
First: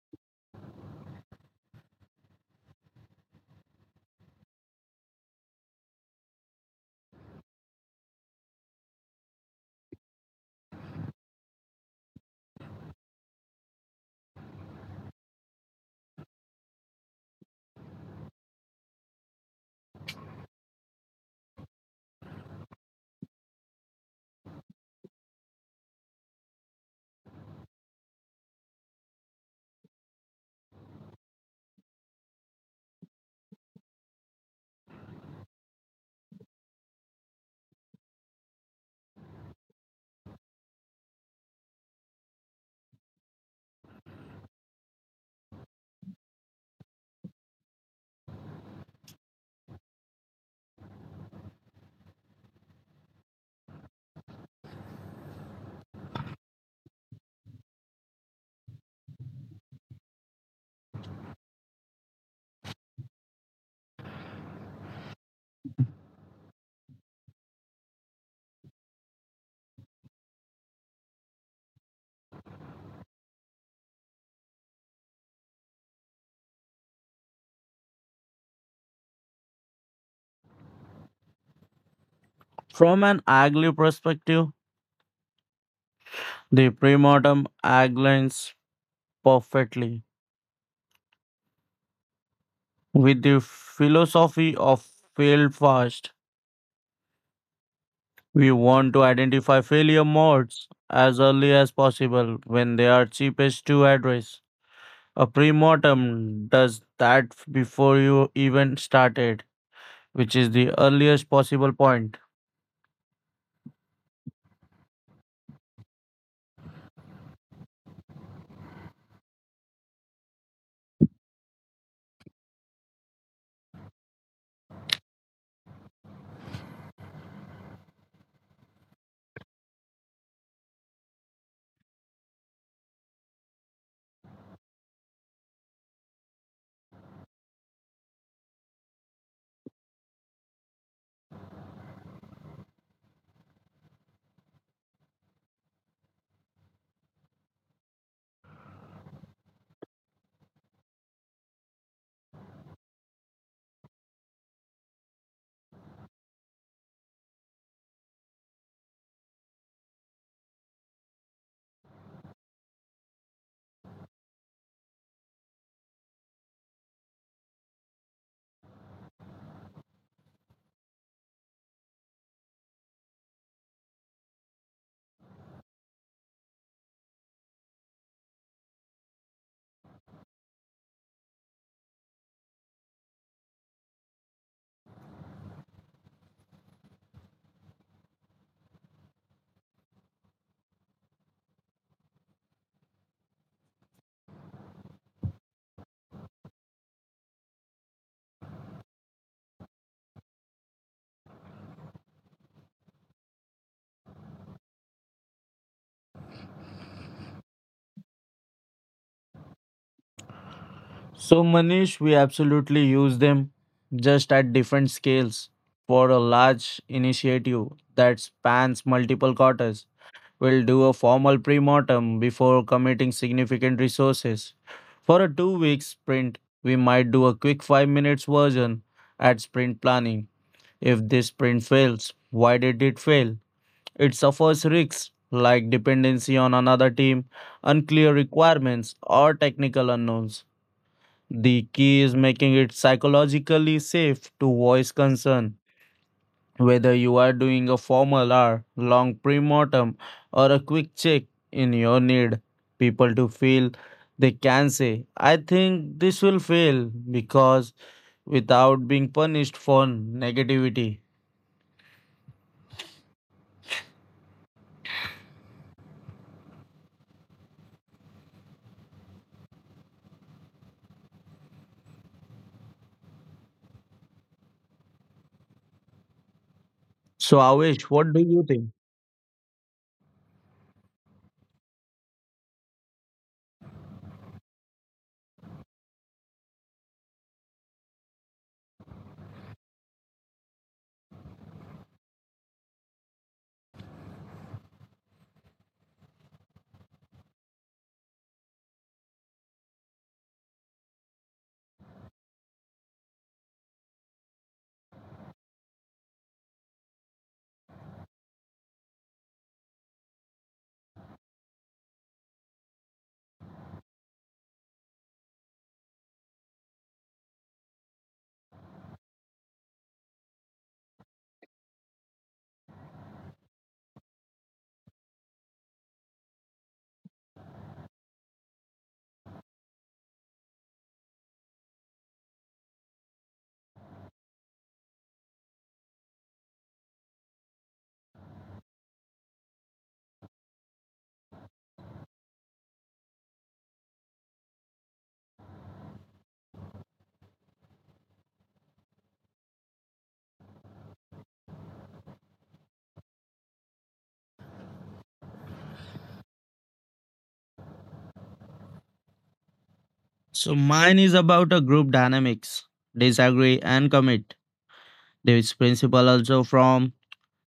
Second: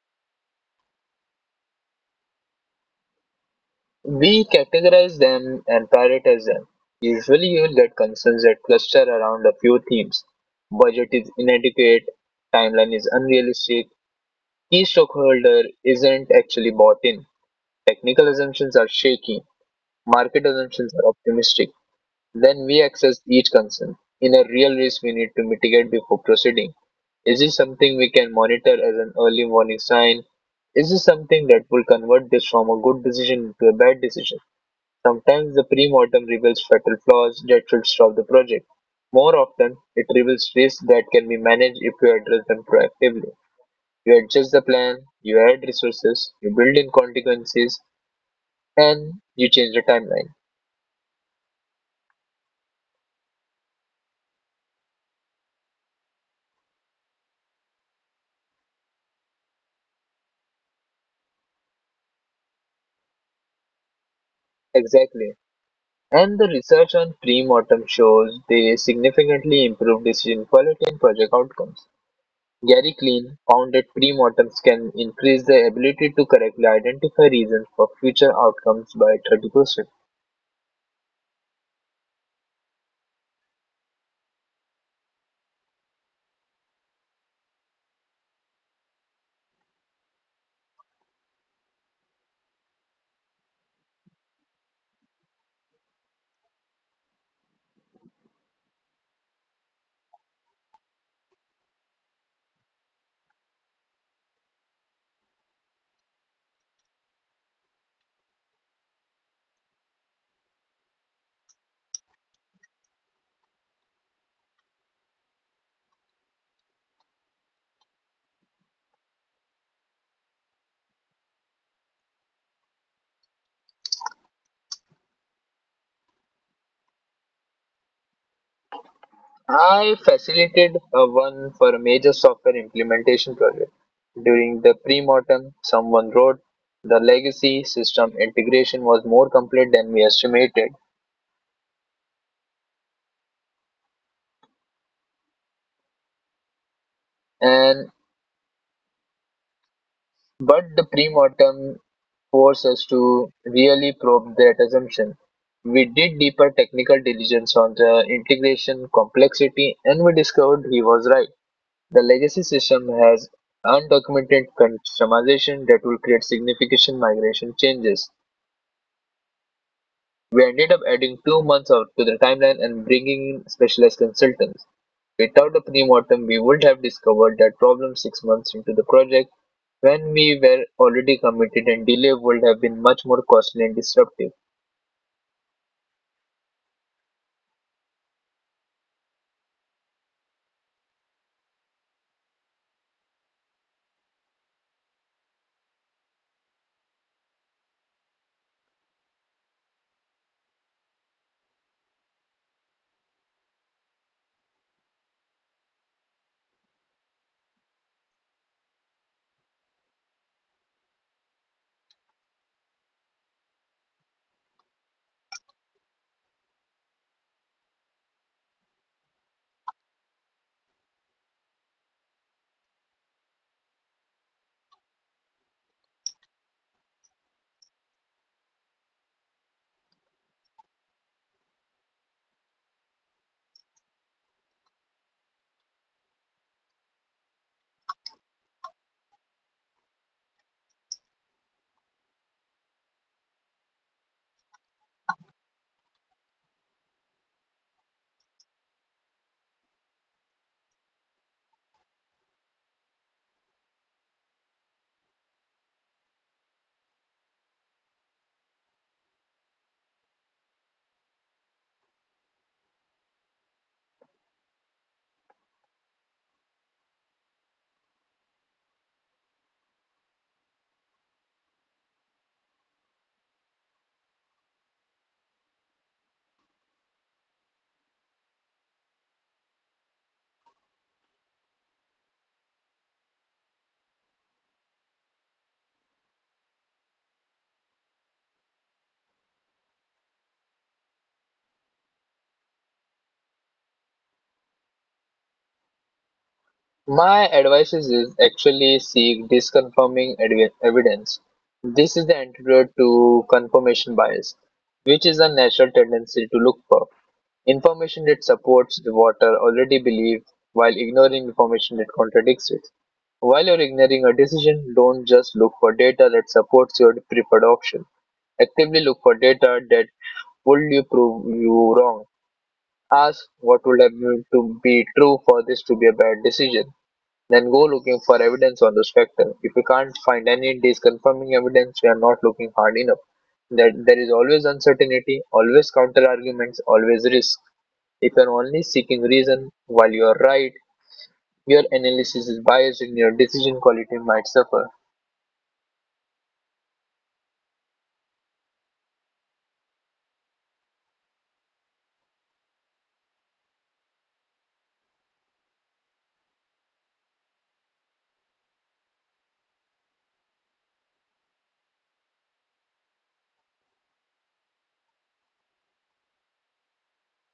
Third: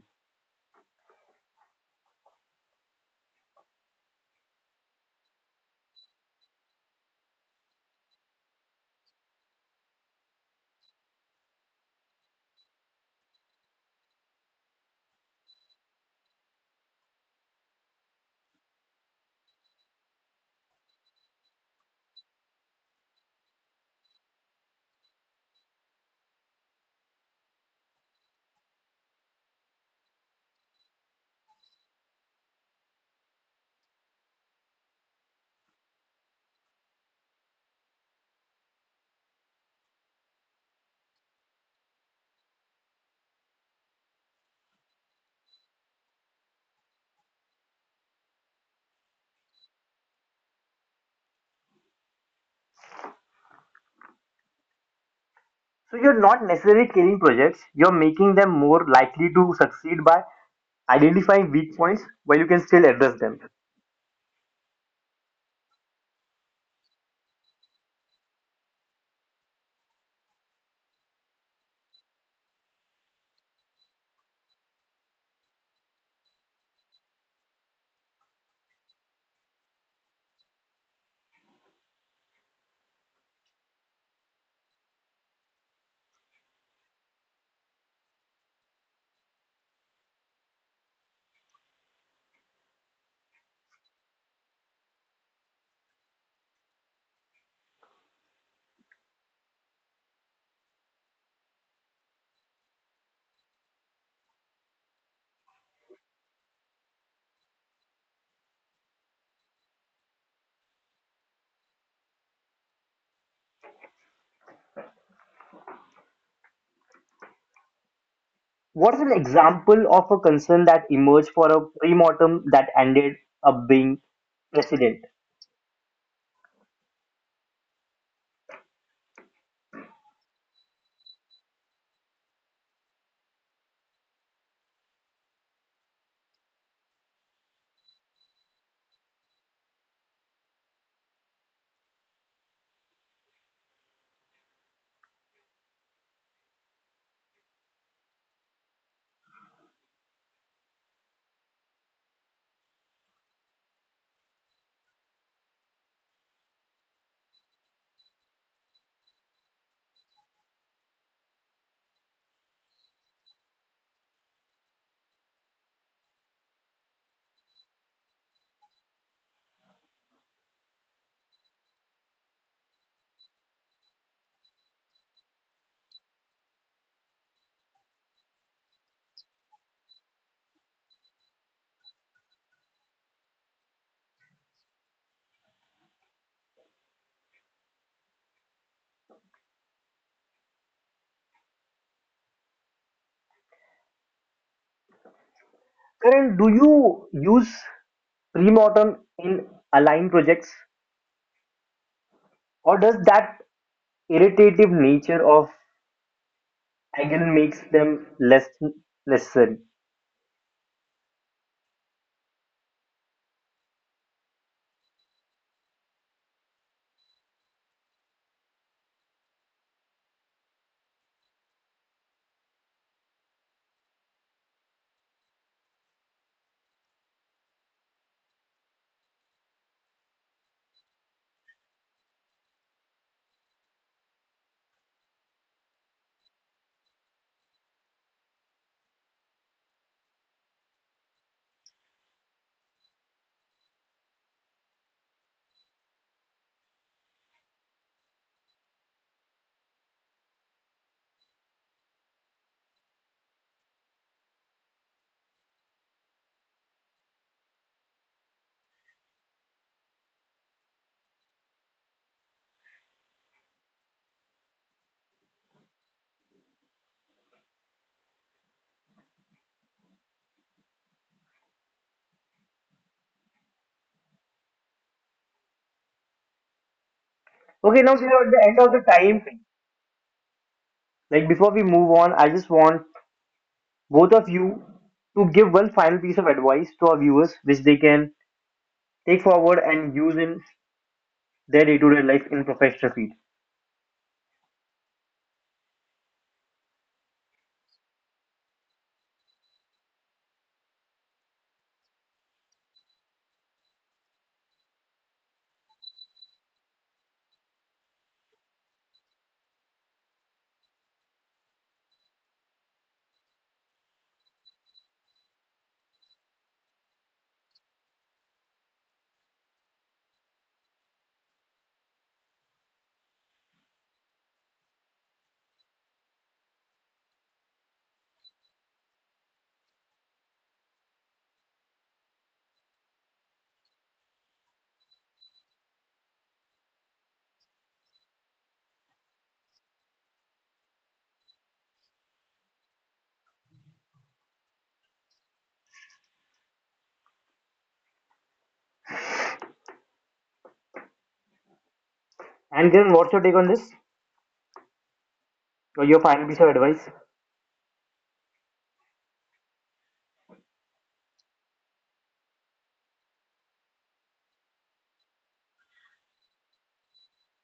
B: We categorize them and prioritize them. Usually, you will get concerns that cluster around a few themes. Budget is inadequate, timeline is unrealistic, key stockholder isn't actually bought in, technical assumptions are shaky, market assumptions are optimistic. Then we assess each concern. In a real risk we need to mitigate before proceeding. Is this something we can monitor as an early warning sign? Is this something that will convert this from a good decision into a bad decision? Sometimes the pre-mortem reveals fatal flaws that should stop the project. More often, it reveals risks that can be managed if you address them proactively. You adjust the plan, you add resources, you build in consequences, and you change the timeline.
A: So you're not necessarily killing projects, you're making them more likely to succeed by identifying weak points where you can still address them.
B: Exactly. And the research on pre-mortem shows they significantly improve decision quality and project outcomes. Gary Klein found that pre-mortems can increase the ability to correctly identify reasons for future outcomes by 30%.
C: From an ugly perspective, the premortem aligns perfectly with the philosophy of fail fast. We want to identify failure modes as early as possible when they are cheapest to address. A premortem does that before you even started, which is the earliest possible point.
A: What's an example of a concern that emerged for a pre-mortem that ended up being precedent?
B: I facilitated one for a major software implementation project. During the pre-mortem, someone wrote the legacy system integration was more complete than we estimated, and but the pre-mortem forced us to really probe that assumption. We did deeper technical diligence on the integration complexity and we discovered he was right. The legacy system has undocumented customization that will create significant migration changes. We ended up adding 2 months of, to the timeline and bringing in specialized consultants. Without the pre-mortem, we would have discovered that problem 6 months into the project when we were already committed and delay would have been much more costly and disruptive.
A: Karan, do you use pre-mortem in aligned projects, or does that irritative nature of angle makes them less necessary?
C: So, Manish, we absolutely use them, just at different scales. For a large initiative that spans multiple quarters, we'll do a formal pre-mortem before committing significant resources. For a two-week sprint, we might do a quick 5 minutes version at sprint planning. If this sprint fails, why did it fail? It suffers risks like dependency on another team, unclear requirements, or technical unknowns. The key is making it psychologically safe to voice concern. Whether you are doing a formal or long pre-mortem or a quick check in your need, people to feel they can say, I think this will fail because, without being punished for negativity. So Avish,
A: Okay, now we
C: what do
A: are at
C: you
A: the end
C: think?
A: of the time. Like before we move on, I just want both of you to give one final piece of advice to our viewers, which they can take forward and use in their day-to-day life in professional field.
B: My advice is, actually seek disconfirming evidence. This is the antidote to confirmation bias, which is a natural tendency to look for information that supports what are already believed, while ignoring information that contradicts it. While you're ignoring a decision, don't just look for data that supports your preferred option. Actively look for data that would you prove you wrong. Ask what would have been to be true for this to be a bad decision. Then go looking for evidence on the spectrum. If you can't find any disconfirming evidence, we are not looking hard enough. That there is always uncertainty, always counter arguments, always risk. If you are only seeking reason while you are right, your analysis is biased and your decision quality might suffer.
A: And Kiran, what's your take on this? Or your final piece of advice?
C: So mine is about a group dynamics, disagree and commit. This principle also from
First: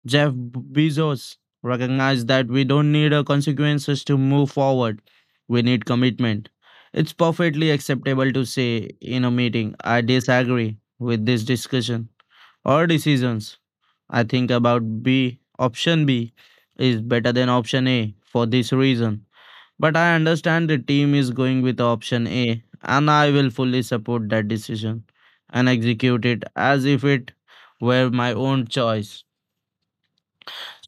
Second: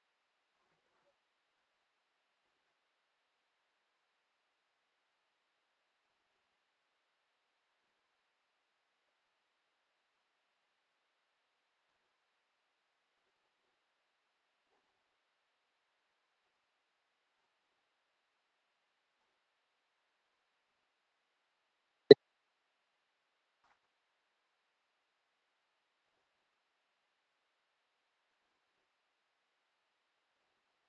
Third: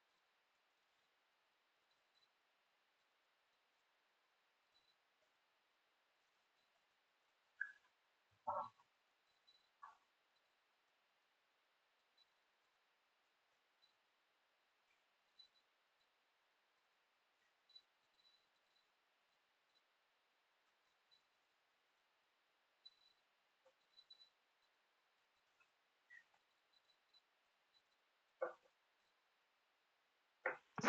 C: Jeff Bezos recognize that we don't need a consequences to move forward. We need commitment. It's perfectly acceptable to say in a meeting, I disagree with this discussion or decisions. I think about B, option B is better than option A for this reason. But I understand the team is going with option A, and I will fully support that decision and execute it as if it were my own choice.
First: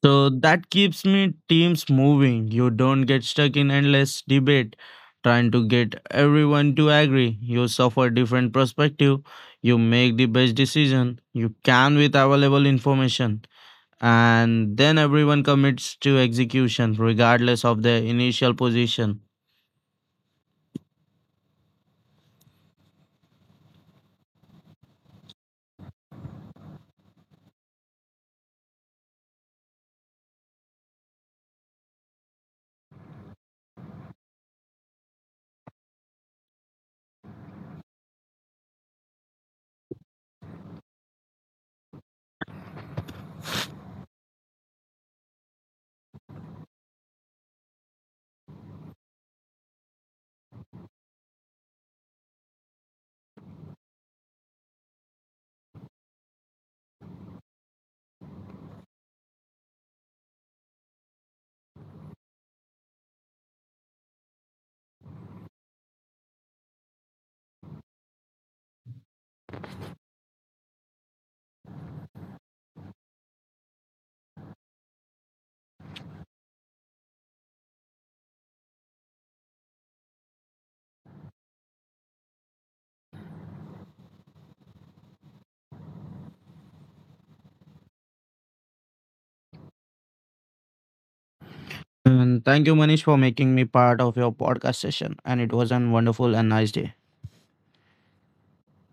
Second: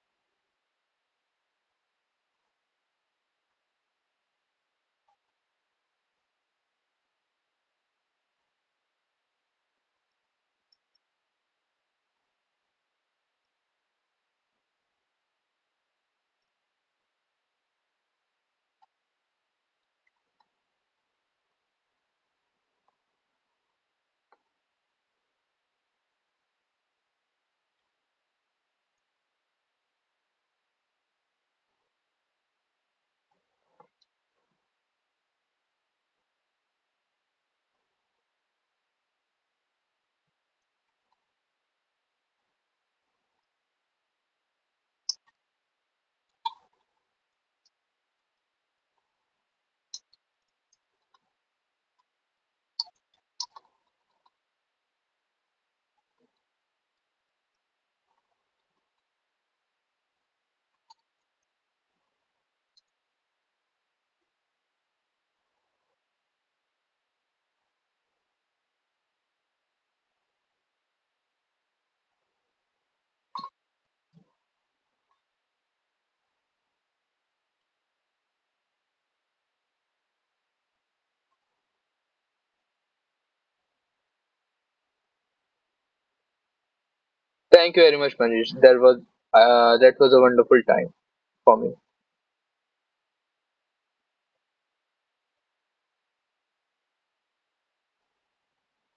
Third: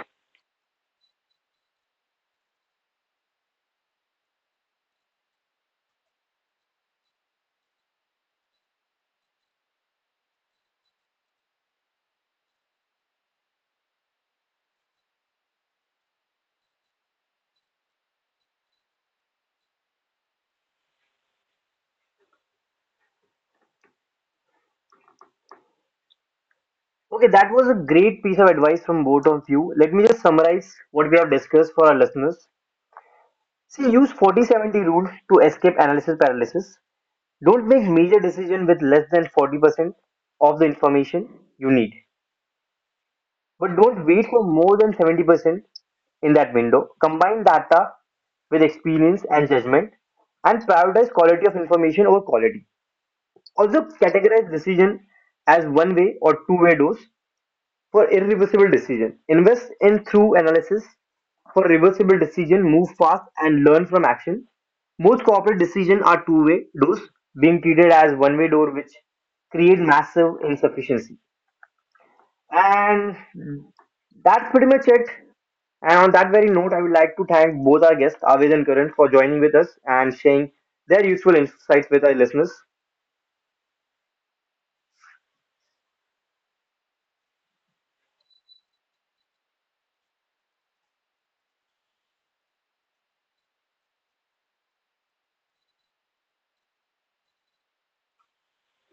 C: So that keeps me teams moving. You don't get stuck in endless debate trying to get everyone to agree. You suffer different perspective. You make the best decision you can with available information. And then everyone commits to execution regardless of their initial position.
A: Okay, that was a great piece of advice from both of you. Let me just summarize what we have discussed for our listeners. See, use 40-70 rule to escape analysis paralysis. Don't make major decision with less than 40% of the information you need. But don't wait for more than 70% in that window. Combine data with experience and judgment and prioritize quality of information over quality. Also categorize decision as one way or two-way doors for irreversible decision. Invest in through analysis for reversible decision, move fast and learn from action. Most corporate decisions are two-way doors being treated as one-way door which create massive insufficiency. And that's pretty much it. And on that very note, I would like to thank both our guests, Aved and Karan, for joining with us and sharing their useful insights with our listeners.
B: Thank you very much, Manish. That was, that was a wonderful time for me.
C: And thank you, Manish, for making me part of your podcast session. And it was a wonderful and nice day.